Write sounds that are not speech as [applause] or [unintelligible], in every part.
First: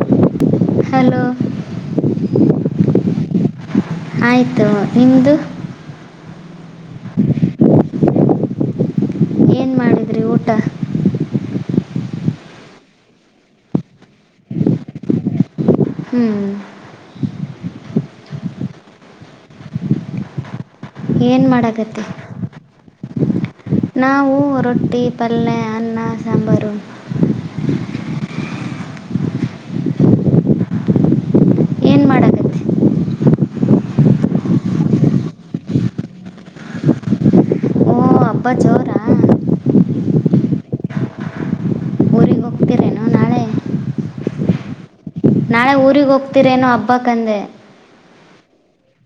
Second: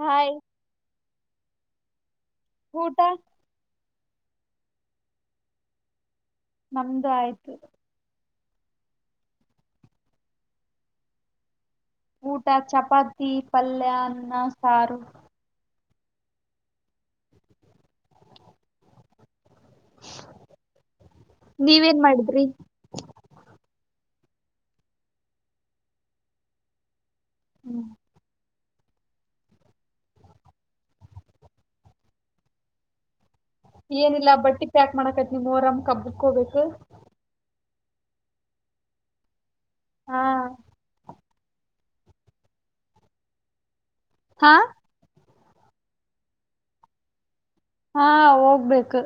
Hi hello ಊಟ ಆಯ್ತು ನಿಮ್ದ ನಮ್ದು ಆಯ್ತು ಏನ್ ಮಾಡಿದ್ರಿ ಊಟ ಊಟ ಚಪಾತಿ ಪಲ್ಯ ಅನ್ನ ಸಾರು ಹ್ಮ್ ಏನ್ ನೀವೇನ್ ಮಾಡಕ್ಕತ್ತಿ ಮಾಡಿದ್ರಿ ನಾವು ರೊಟ್ಟಿ ಪಲ್ಯ ಅನ್ನ ಸಾಂಬಾರು ಏನು ಮಾಡಾಕತ್ತಿ ಏನಿಲ್ಲಾ ಬಟ್ಟಿ ಪ್ಯಾಕ್ ಮಾಡಕೈತ್ತಿ ನೀವು ಮೋಹರಂ ಹಬ್ಬಕ್ ಹೋಬೇಕು ಅಬ್ಬ ಜೋರಾ ಹಾ ಊರಿಗೆ ಹೋಗ್ತಿರೇನು ನಾಳೆ ಹಾ ನಾಳೆ ಊರಿಗೆ ಹೋಗ್ತಿರೇನು ಹಬ್ಬಕಂದೆ ಹಾ ಹೋಗ್ಬೇಕು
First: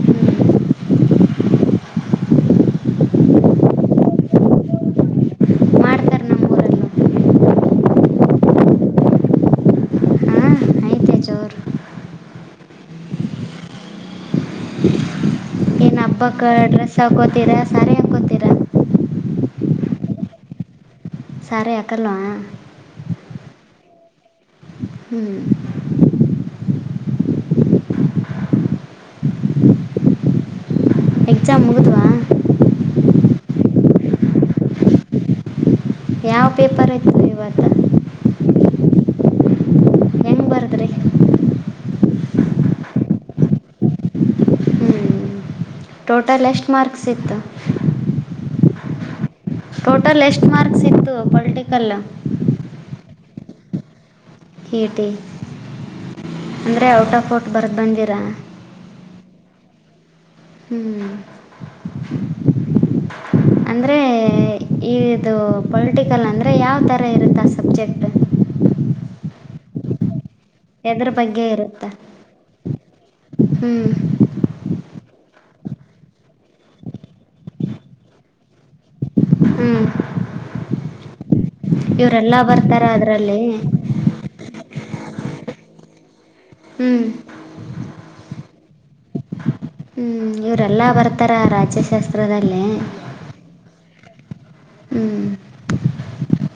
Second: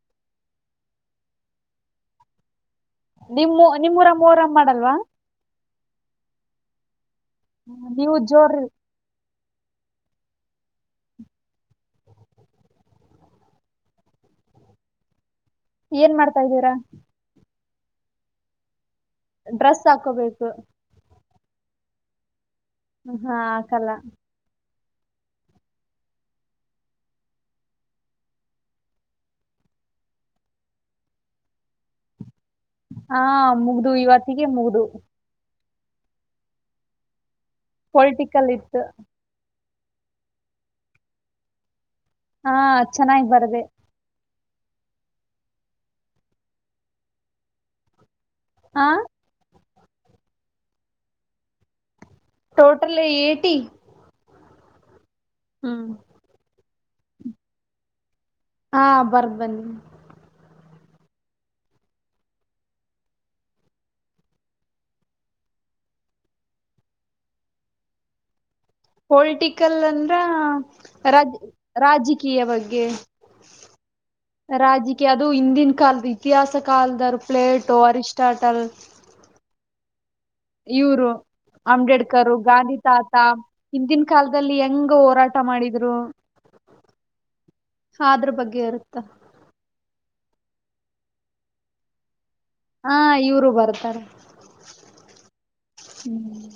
ಹ್ಞೂ ನಿಮ್ಮ ನಿಮ್ಮೂರಾಮ್ ಮೊರಾಮ್ ಮಾಡಲ್ವಾ ಮಾಡ್ತಾರೆ ನಮ್ಮ ಊರಲ್ಲೂ ನೀವು ಜೋರಿ ಹಾಂ ಐತೆ ಜೋರು ಏನ್ ಮಾಡ್ತಾ ಕ್ಕ ಇದ್ದೀರಾ ಡ್ರೆಸ್ ಹಾಕೋತೀರಾ ಸಾರಿ ಹಾಕೋತೀರಾ ಡ್ರೆಸ್ ಹಾಕೋಬೇಕು ಸಾರಿ ಹಾಕಲ್ವಾ ಹೂ ಹೂ ಹಾಕಲ್ಲ ಹ್ಮ್ ಎಕ್ಸಾಮ್ ಮುಗಿದ್ವ ಹಾ ಮುಗ್ದ ಇವತ್ತಿಗೆ ಮುಗ್ದ ಯಾವ ಪೇಪರ್ ಐ ಪೊಲಿಟಿಕಲ್ ಇತ್ತು ಹೆಂಗೆ ಬರೆದ್ರಿ ಹಾ ಅದ್ ಚೆನ್ನಾಗ್ ಬರ್ದೆ. ಹ್ಞೂ ಟೋಟಲ್ ಎಷ್ಟು ಮಾರ್ಕ್ಸ್ ಇತ್ತು. ಹಾ ಟೋಟಲ್ ಎಷ್ಟು ಮಾರ್ಕ್ಸ್ ಇತ್ತು ಪೊಲಿಟಿಕಲ್. Total eighty. ಏಟಿ ಹ್ಮ್ ಅಂದ್ರೆ ಔಟ್ ಆಫ್ ಔಟ್ ಬರ್ದ್ ಬಂದಿರಾ. ಹಾ ಬರ್ದ್ ಬಂದೀನಿ ಹ್ಮ್ ಅಂದ್ರೆ ಇ ಇದು ಪೊಲಿಟಿಕಲ್ ಅಂದ್ರೆ ಯಾವ್ ತರ ಇರುತ್ ಆ ಸಬ್ಜೆಕ್ಟ್. ಪೊಲಿಟಿಕಲ್ ಅಂದ್ರ ಎದ್ರ ರಾಗ್ ಬಗ್ಗೆ ಇರುತ್ತೆ ರಾಜಕೀಯ ಬಗ್ಗೆ ಹ್ಞೂ ರಾಜಕೀಯ ಅದು ಹಿಂದಿನ ಕಾಲದ ಇತಿಹಾಸ ಕಾಲದರು ಪ್ಲೇಟೋ ಅರಿಸ್ಟಾಟಲ್ ಹ್ಮ್ ಇವರು ಅಂಬೇಡ್ಕರು ಇವರೆಲ್ಲ ಗಾಂಧಿ ಬರ್ತಾರ ತಾತ ಅದರಲ್ಲಿ ಹಿಂದಿನ್ ಕಾಲದಲ್ಲಿ ಹೆಂಗ್ ಹೋರಾಟ ಮಾಡಿದ್ರು ಹ್ಮ್ ಸ ಅದ್ರ್ ಬಗ್ಗೆ ಇರುತ್ತ. ಹ್ಮ್ ಇವರೆಲ್ಲ ಬರ್ತಾರ ರಾಜ್ಯಶಾಸ್ತ್ರದಲ್ಲಿ ಹಾ ಇವ್ರು ಬರ್ತಾರೆ. ಹ್ಞೂ ಹ್ಮ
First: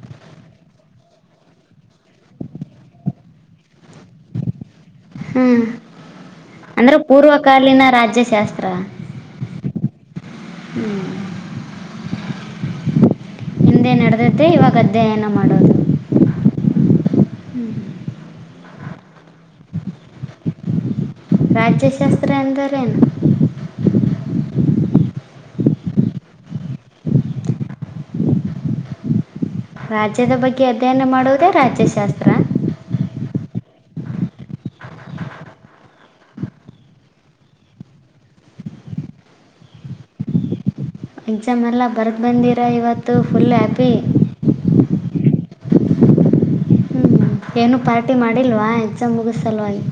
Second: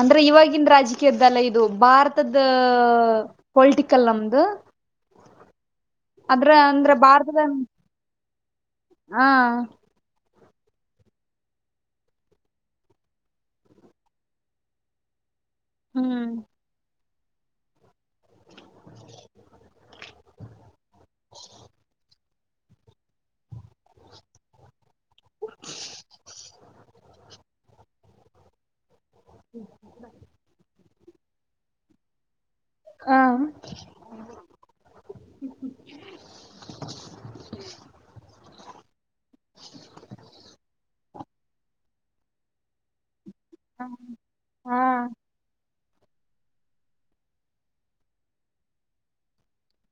ಅಂದ್ರೆ ಇವಾಗಿಂದ್ ರಾಜಕ್ ಕ್ಯದ್ದಲ್ಲ ಇದು ಭಾರತದ ಪೊಲಿಟಿಕಲ್ ನಮ್ದು ಹ್ಮ್ ಅದ್ರ ಅಂದ್ರ ಅಂದ್ರೆ ಭಾರತದ ಪೂರ್ವಕಾಲೀನ ರಾಜ್ಯಶಾಸ್ತ್ರ. ಹ ಹ್ಮ್ ಹಿಂದೆ ನಡೆದದ್ದೆ ಇವಾಗ್ ಅಧ್ಯಯನ ಮಾಡೋದು. ಹ್ಮ್ ರಾಜ್ಯಶಾಸ್ತ್ರ ಅಂದರೇನು? [inaudible] ಹ್ಮ್ ರಾಜ್ಯದ ಬಗ್ಗೆ ಅಧ್ಯಯನ ಮಾಡುವುದೇ ರಾಜ್ಯಶಾಸ್ತ್ರ. ಆಮ್ [inaudible] ಎಕ್ಸಾಮ್ ಎಲ್ಲ ಬರೆದು ಬಂದಿರ ಇವತ್ತು ಫುಲ್ ಹ್ಯಾಪಿ. ಹ ಹ್ಞೂ ಏನು ಪಾರ್ಟಿ ಮಾಡಿಲ್ವಾ ಎಕ್ಸಾಮ್ ಮುಗಿದ್ ಸಲ್ವಾಗಿ.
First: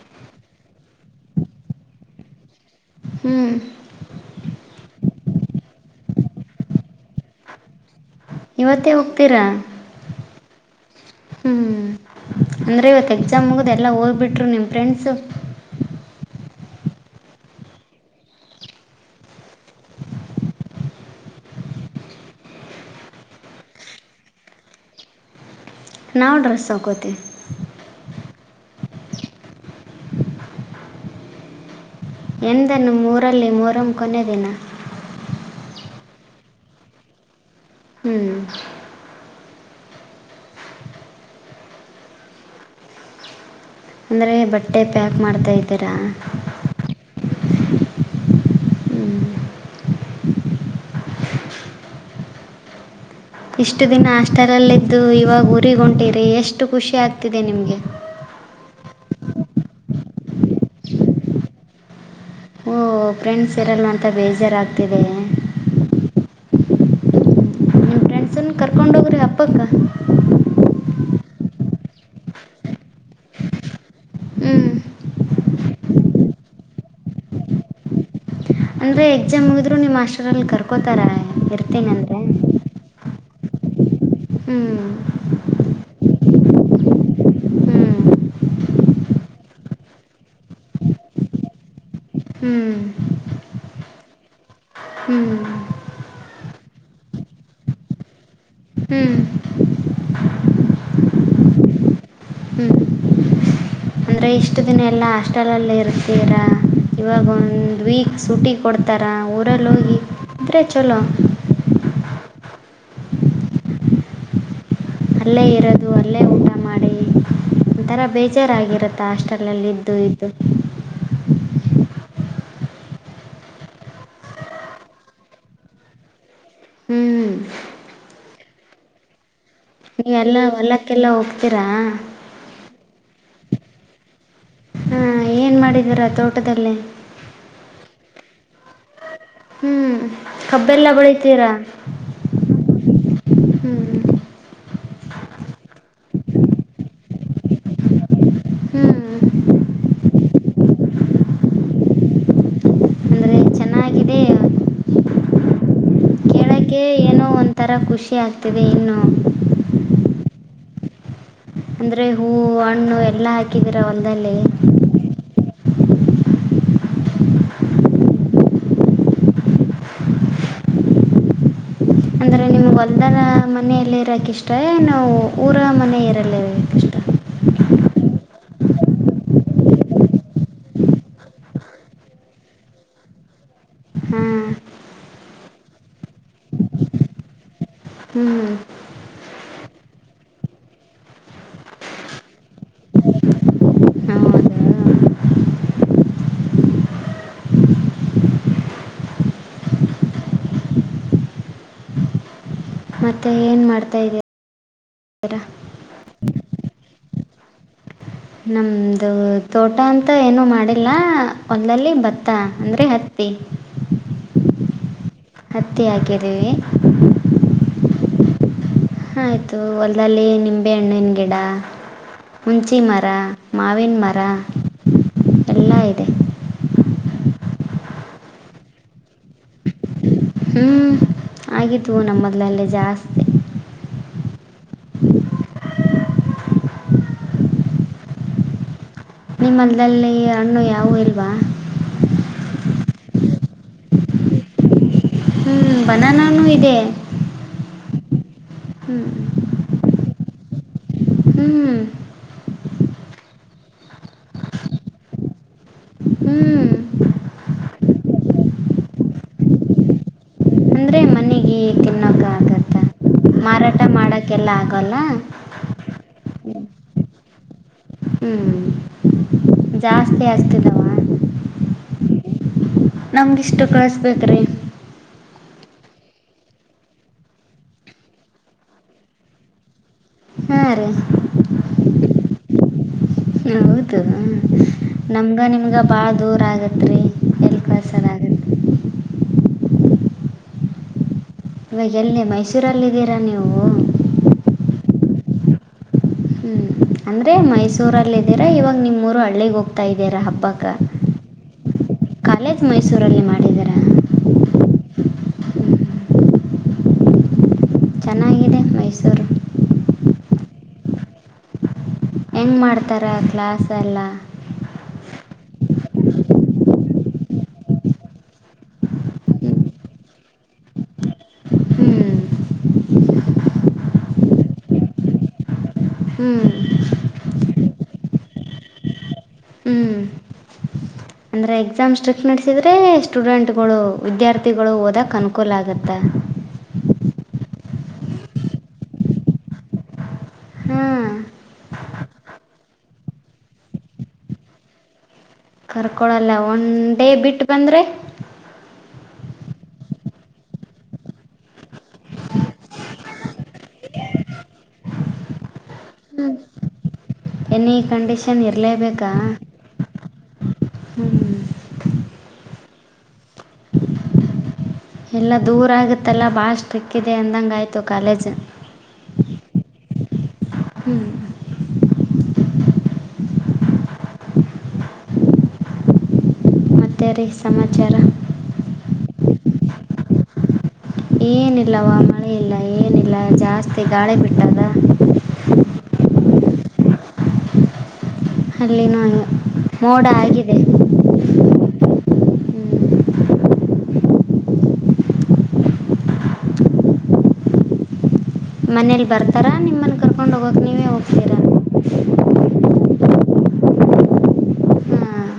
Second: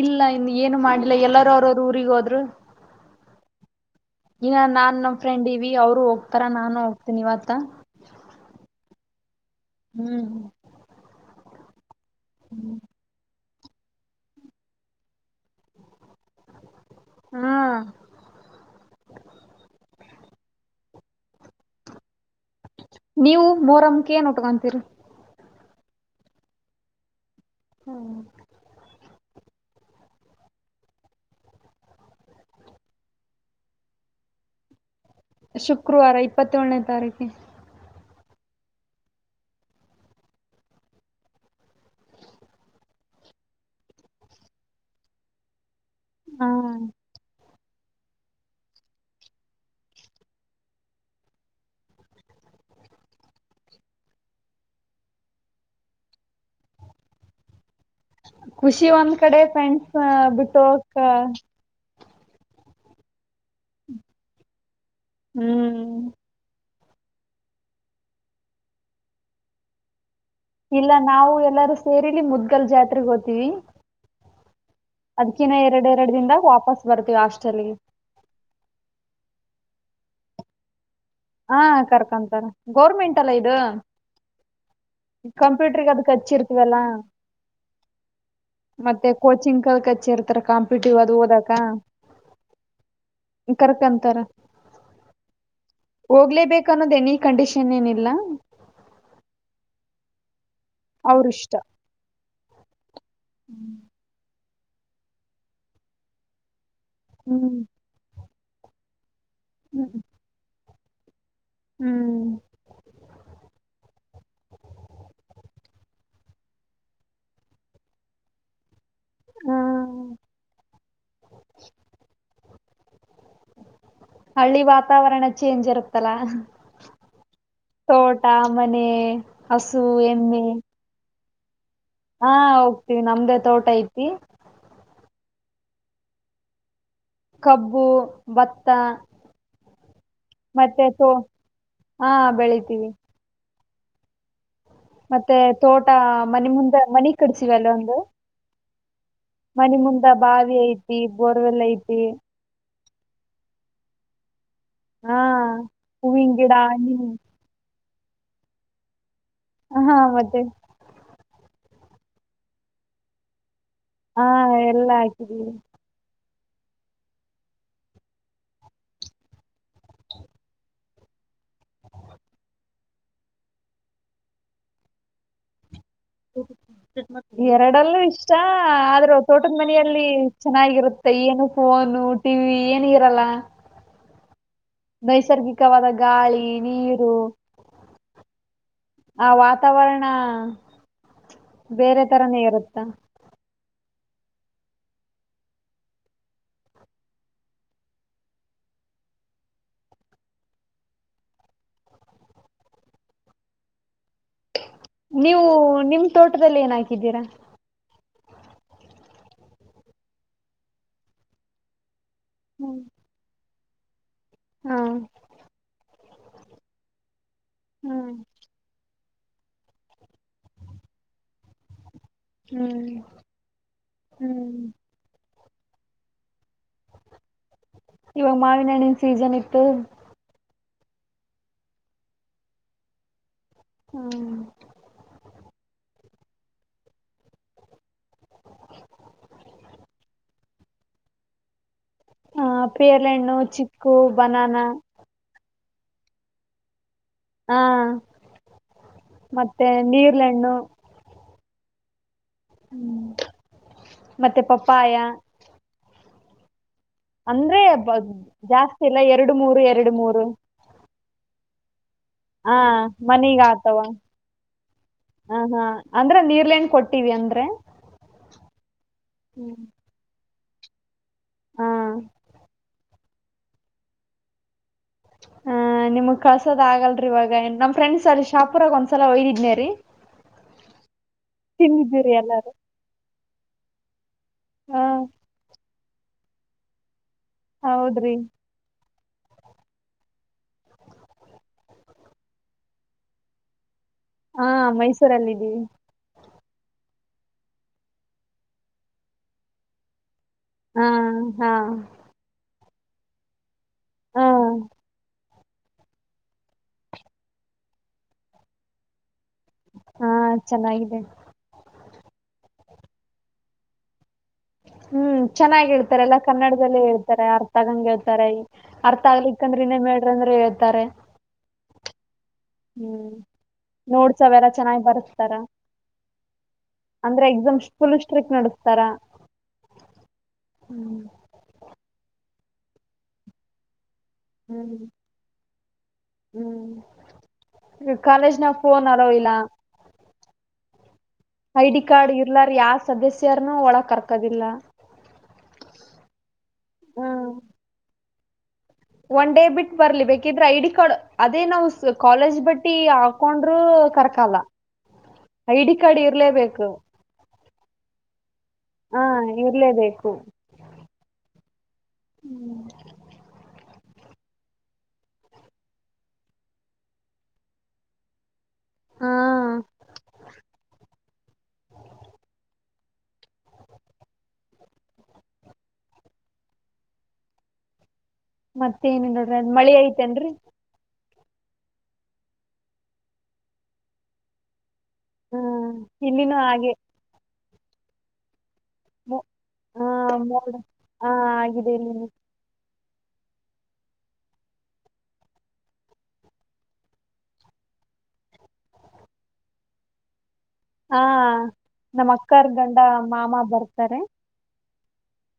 ಇಲ್ಲ ಇನ್ನು ಏನು ಮಾಡಿಲ್ಲ ಎಲ್ಲಾರ್ ಅವ್ರವ್ರ ಊರಿಗೆ ಹೋದ್ರು. ಹ್ಮ್ ಇನ್ನ ನಾನ್ ನಮ್ಮ ಫ್ರೆಂಡ್ ಇವಿ ಅವ್ರು ಹೋಗ್ತಾರಾ ನಾನು ಹೋಗ್ತೀನಿ ಇವತ್ತ. ಇವತ್ತೇ ಹೋಗ್ತೀರ ಹ್ಮ್ ಹ್ ಹ್ಮ್ ಅಂದ್ರೆ ಇವತ್ತು ಎಕ್ಸಾಮ್ ಮುಗ್ದ್ ಎಲ್ಲಾ ಹೋಗ್ಬಿಟ್ರು ನಿಮ್ ಫ್ರೆಂಡ್ಸ್. ಹಾ ನೀವು ಮೋರಂ ಕೇನ್ ಉಟ್ಕೊಂತೀರಿ. ನಾವು ಡ್ರೆಸ್ ಹಕೋತಿವಿ. ಹಾ, ಎಂದನ್ನು ಮೂರಲ್ಲಿ ಮೂರಂ ಕೊನೆಯ ದಿನ. ಶುಕ್ರವಾರ ಇಪ್ಪತ್ತೇಳನೇ ತಾರೀಕಿ. ಹ್ಮ್. ಅಂದ್ರೆ ಬಟ್ಟೆ ಪ್ಯಾಕ್ ಮಾಡ್ತಾ ಇದೀರಾ. ಹಾ, ಹ್ಞೂ ಇಷ್ಟು ದಿನ ಹಾಸ್ಟೆಲಲ್ಲಿದ್ದು ಇವಾಗ ಊರಿಗ್ ಹೊಂಟಿರಿ ಎಷ್ಟು ಖುಷಿ ಆಗ್ತಿದೆ ನಿಮ್ಗೆ. ಖುಷಿ ಒಂದ್ ಕಡೆ ಫ್ರೆಂಡ್ಸ್ ಬಿಟ್ಟ ಹೋಗಕ್ ಓ ಫ್ರೆಂಡ್ಸ್ ಇರಲ್ವ ಅಂತ ಬೇಜಾರಾಗ್ತಿದಿಯೆ. ಹ್ಮ್. ಸನಅತ್ನ್ ಕರ್ಕೊಂಡುಗ್ರಿ ಹಬ್ಬಕ್ಕ. ಇಲ್ಲ ನಾವು ಎಲ್ಲರೂ ಸೇರಿಲಿ ಮುದ್ಗಲ್ ಜಾತ್ರೆಗಿ ಹೋತಿವಿ. ಹ್ಮ. ಅದ್ಕಿನ ಎರಡು ಎರಡು ದಿನದಾಗ ವಾಪಸ್ ಬರ್ತೀವಿ ಹಾಸ್ಟಲ್ಗಿ. ಅಂದ್ರೆ ಎಕ್ಸಾಮ್ ಮುಗದ್ರು ನೀಮ್ ಹಾಸ್ಟೆಲ್ ಅಲ್ಲಿ ಕರ್ಕೋತಾರ. ಹಾ ಇರ್ತೀನಂದ್ರೆ ಕರ್ಕೊಂತಾರ ಗೌರ್ಮೆಂಟ್ ಅಲ್ಲ ಇದ. ಹ್ಞೂ ಕಂಪ್ಯೂಟರ್ಗೆ ಅದಕ್ ಹಚ್ಚಿರ್ತವಲ್ಲಾ. ಹ್ಞೂ ಮತ್ತೆ ಕೋಚಿಂಗ್ ಕಲ್ಕ್ ಹಚ್ಚಿ ಇರ್ತಾರ ಕಾಂಪಿಟಿವ್ ಅದು ಓದಕ. ಹ್ಮ. ಕರ್ಕಂತಾರ. ಹ್ಮ. ಹೋಗ್ಲೇಬೇಕ ಅನ್ನೋದೇ ಎನಿ ಈ ಕಂಡೀಷನ್ ಏನಿಲ್ಲ. ಹ್ಮ. ಅವ್ರ್ ಇಷ್ಟ. ಅಂದ್ರರೆ ಇಷ್ಟು ದಿನ ಎಲ್ಲ ಹಾಸ್ಟೆಲಲ್ಲಿ ಇರ್ತೀರಾ. ಇವಾಗ ಹ್ಮ್ ಒಂದು ವೀಕ್ ಸೂಟಿ ಕೊಡ್ತ ತ್ರ ಊರಲ್ಲಿ ಹೋಗಿ ಇದ್ರರೆ ಚಲೋ. ಹ್ಮ. ಅಲ್ಲೇ ಇರೋದು, ಅಲ್ಲೇ ಊಟ ಮಾಡಿ, ಒಂಥರ ಬೇಜಾರಾಗಿರ ತ್ ಹ ಹಾಸ್ಟೆಲ್ಲ್ಲಿ ಇದ್ದು ಇದ್ದು. ಹಳ್ಳಿ ವಾತಾವರಣ ಚೇಂಜ್ ಇರುತ್ತಲ್ಲ. ಹ್ಮ. ತೋಟ, ಮನೆ, ಹಸು, ಎಮ್ಮೆ, ಕೇಲ್ಲ ಹೋಗ್ತೀರಾ, ಹಾ ಹೋಗ್ತಿವಿ ನಮ್ದೇ ತೋಟ ಐತಿ. ಹಾ ಏನ್ ಮಾಡಿದೀರಾ ತೋಟದಲ್ಲಿ. ಕಬ್ಬು, ಭತ್ತ, ಹ್ಮ್ ಮತ್ತೆ ಕಬ್ಬೆಲ್ಲ ತೋ ಬೆಳಿತೀರಾ. ಹಾ ಬೆಳಿತೀವಿ. ಹ್ಞೂ ಮತ್ತೆ ತೋಟ ಮನೆ ಮುಂದ ಮನಿ ಕಡ್ಸಿವಿ ಅಲ್ಲ ಒಂದ. ಹ್ಞೂ ಮನಿ ಮುಂದ ಬಾವಿ ಐತಿ, ಬೋರ್ವೆಲ್ಲ ಐತಿ, ಅಂದರೆ ಚೆನ್ನಾಗಿದೆ ಹಾ ಹೂವಿಂಗಿಡ ಹಣ್ಣಿನ್ ತರ ಖುಷಿ ಆಗ್ತಿದೆ ಇನ್ನು. ಹಾ ಮತ್ತೆ. ಅಂದ್ರೆ ಹೂವು, ಹಣ್ಣು, ಎಲ್ಲ [unintelligible] ಹಾ ಎಲ್ಲ ಹಾಕಿದ್ದೀವಿ ಅಂದ್ರೆ ನಿಮ್ಗೆ ಹೊಲ್ದನ ಮನೆಯಲ್ಲ ಇರಾಕ್ ಇಷ್ಟ ಎನ ಊರ ಮನೆ ಇರಕ ಎರಡಲ್ಲೂ ಇಷ್ಟ ಆದ್ರೂ ತೋಟದ ಮನೆಯಲ್ಲಿ ಚೆನ್ನಾಗಿರುತ್ತೆ ಮತ್ತ ಏನು ಫೋನು ಟಿವಿ ಏನು ಇರಲ್ಲಾ ಹ್ಮ ನೈಸರ್ಗಿಕವಾದ ಗಾಳಿ ನೀರು ಹ್ಮ್ ಆ ವಾತಾವರಣ ಬೇರೆ ತರನೇ ಇರುತ್ತಾ ಹೌದಾ ಮತ್ತೆ ಏನ್ ಮಾಡ್ತಾ ಇದೀರಿ ನೀವು ನಿಮ್ ತೋಟದಲ್ಲಿ ಏನ ಹಾಕಿದ್ದೀರಾ ನಮ್ದು ತೋಟ ಅಂತ ಏನು ಮಾಡಿಲ್ಲ ಹೋಲದಲ್ಲಿ ಭತ್ತ ಹ್ಮ್ ಅಂದ್ರೆ ಹ ತ್ತ ಹಾ ಹತ್ತಿ ಹಾಕಿದ್ದೀವಿ ಹ್ಮ್ ಹಾಂ ಆಯಿತು ಹೊಲ್ದಲ್ಲಿ ನಿಂಬೆ ಹಣ್ಣಿನ ಗಿಡಾ ಹುಂಚಿನ ಹ್ಮ್ ಮರಾ ಮಾವಿನ ಮರಾ ಹ್ಮ್ ಎಲ್ಲಾ ಇದೆ ಇವಾಗ ಮಾವಿನ ಹಣ್ಣಿನ್ ಸೀಸನ್ ಇತ್ತು ಹ್ಞೂಂ ಆಗಿದವು ನಮ್ಮ ಹೋಲದಲ್ಲೇ ಜಾಸ್ತಿ ಹ್ಮ್ ನಿಮ್ಮ ಹೋಲದಲ್ಲಿ ಹಣ್ಣು ಯಾವವು ಇಲ್ವಾ ಹ ಪೇರಲ ಹಣ್ಣು, ಚಿಕ್ಕು, ಬನಾನ, ಹ್ಞೂ ಬನಾನೂ ಇದೆ ಹಾ ಹ್ಮ್ ಮತ್ತೆ ನೀರಲಹಣ್ಣು ಹ್ಮ್ ಹ್ಮ ಹ್ಮ್ ಮತ್ತೆ ಪಪ್ಪಾಯ ಹ್ಞೂ ಅಂದ್ರೆ ಜಾಸ್ತಿ ಇಲ್ಲಾ ಎರಡು ಮೂರು ಎರಡು ಮೂರು ಅಂದ್ರೆ ಮನೆಗೆ ತಿನ್ನೋಕೆ ಹಾ ಆಗತ್ತ ಮನಿಗ ಆಗತಾವ ಮಾರಾಟ ಮಾಡಕ್ಕೆಲ್ಲ ಆಗೋಲ್ಲ ಹ ಹಾ ಅಂದ್ರೆ ನೀರಲ್ ಹಣ್ಣ ಕೊಟ್ಟಿವಿ ಅಂದ್ರೆ ಹ್ಮ್ ಹ್ಮ್ ಜಾಸ್ತಿ ಆಗ್ತಿದಾವ ಹಾ ನಮ್ಗ ಇಷ್ಟು ಕಳ್ಸ್ ಬೆಕ್ರೀ ಹ ನಿಮ್ಗ್ ಕಳ್ಸೋದ ಆಗಲ್ರಿ ಇವಾಗ ನಮ ಫ್ರೆಂಡ್ಸ್ ಅಲ್ಲಿ ಶಾಪುರಾಗ ಒಂದ್ಸಲ ಒಯ್ದಿದ್ನೇ ರೀ ಹಾ ರೀ ತಿಂದಿದ್ದೀರಿ ಎಲ್ಲಾರು ಹೌದು ಆ ನಮ್ಗ ನಿಮ್ಗ ಬಾಳ ದೂರ ಆಗೆತ್ರಿ ಹೌದ್ರಿ ಇವಾಗ ಎಲ್ಲಿ ಮೈಸೂರಲ್ಲಿದ್ದೀರಾ ನೀವು ಹಾ ಮೈಸೂರಲ್ಲಿ ಇದ್ದೀವಿ ಹ್ಞೂ ಅಂದರೆ ಮೈಸೂರಲ್ಲಿದ್ದೀರಾ ಇವಾಗ ನಿಮ್ಮೂರು ಹಳ್ಳಿಗೆ ಹೋಗ್ತಾ ಇದ್ದೀರಾ ಹಬ್ಬಕ್ಕೆ ಆ ಹಾ ಕಾಲೇಜ್ ಮೈಸೂರಲ್ಲಿ ಮಾಡಿದರ. ಹ್ಮ್ ಚೆನ್ನಾಗಿದೆ ಮೈಸೂರು. ಹಾ ಚೆನ್ನಾಗಿದೆ ಹೆಂಗ್ ಮಾಡ್ತಾರೆ ಆ ಕ್ಲಾಸೆಲ್ಲ. ಹ್ಮ್ ಚೆನ್ನಾಗಿ ಹೇಳ್ತಾರೆ ಎಲ್ಲಾ ಕನ್ನಡದದಲ್ಲೆ ಹೇಳ್ತಾರೆ ಅರ್ಥ ಆಗಂಗ್ ಹೇಳ್ತಾರೆ. ಅರ್ಥ ಆಗ್ಲಿಕ್ಕಂದ್ರ ಇನ್ನೊಮ್ಮೆ ಹೇಳ್ರ್ ಅಂದ್ರೆ ಹೇಳ್ತಾರೆ. ಹ್ಞೂ ಹ್ಮ್ ನೋಡ್ಸವೆಲ್ಲ ಚೆನ್ನಾಗ್ ಬರಸ್ತಾರ. ಹ್ಮ್ ಅಂದ್ರೆ ಎಕ್ಸಾಮ್ ಫುಲ್ ಸ್ಟ್ರಿಕ್ ನಡಸ್ತಾರ. ಹ್ಮ್ ಹ್ಮ್ ಅಂದ್ರೆ ಎಕ್ಸಾಮ್ ಸ್ಟ್ರಿಕ್ಟ್ ನಡೆಸಿದ್ರೆ ಸ್ಟೂಡೆಂಟ್ಗಳು ವಿದ್ಯಾರ್ಥಿಗಳು ಹ್ಮ್ ಓದಕ್ ಅನುಕೂಲ ಆಗತ್ತೆ ಅಂತ್ ಹ್ಮ್ ಈ ಕಾಲೇಜ್ ನಾಗ್ ಫೋನ್ ಅಲೋ ಇಲ್ಲ. ಹ್ಮ್ ಐ ಡಿ ಕಾರ್ಡ್ ಇರ್ಲಾರ ಯಾವ ಸದಸ್ಯರ್ನು ಒಳಗ್ ಕರ್ಕೋದಿಲ್ಲ. ಕರ್ಕೊಳಲ್ಲ ಒನ್ ಡೇ ಹ್ಮ್ ಬಿಟ್ ಬಂದ್ರೆ ಒನ್ ಡೇ ಬಿಟ್ಟ ಬರ್ಲಿ ಬೇಕಿದ್ರೆ ಐಡಿ ಕಾರ್ಡ್ ಅದೇ ನಾವು ಕಾಲೇಜ್ ಬಟ್ಟಿ ಆ ಕೊಂಡ್ರು ಕರ್ಕಲ್ಲ. [inaudible] ಐ ಡಿ ಕಾರ್ಡ್ ಇ ಹ್ಮ್ ಎನಿ ಕಂಡೀಷನ್ ಇರ್ಲೇಬೇಕ. ಗ್ಲೇಬೇಕು ಹ್ಮ್ ಎಲ್ಲ ದೂರ ಆಗತ್ತಲ್ಲ ಭಾಳ ಸ್ಟ್ರಿಕ್ ಇದೆ ಅಂದಂಗಾಯ್ತು ಕಾಲೇಜ್. ಹಾ ಹ್ಞೂ ಮತ್ತೆ ರಿ ಸಮಾಚಾರ. ಮತ್ತ ಏನ್ ಇಲ್ ನೋಡ್ರಿ ಮಳಿ ಐತೇನ್ರಿ. ಏನಿಲ್ಲವಾ ಮಳೆ ಇಲ್ಲ ಏನಿಲ್ಲ ಜಾಸ್ತಿ ಗಾಳಿ ಬಿಟ್ಟದ. ಹ್ಮ್ ಇಲ್ಲಿನೂ ಹಾಗೆ ಮೋ ಅಲ್ಲಿನುನು ಮೋಡ ಆಗಿದೆ. ಹಾ [unintelligible] ಹ್ಞೂ ಮನೇಲಿ ಬರ್ತಾರ ನಿಮ್ಮನ್ ಕರ್ ಕೊಂಡ್ ಹೋಗೋಕ್ಕೆ ಹ ನಮ್ಮ ಅಕ್ಕೋರ್ ಗಂಡ ಮಾಮ ಬರ್ತಾರೆ. ಹ್ಮ್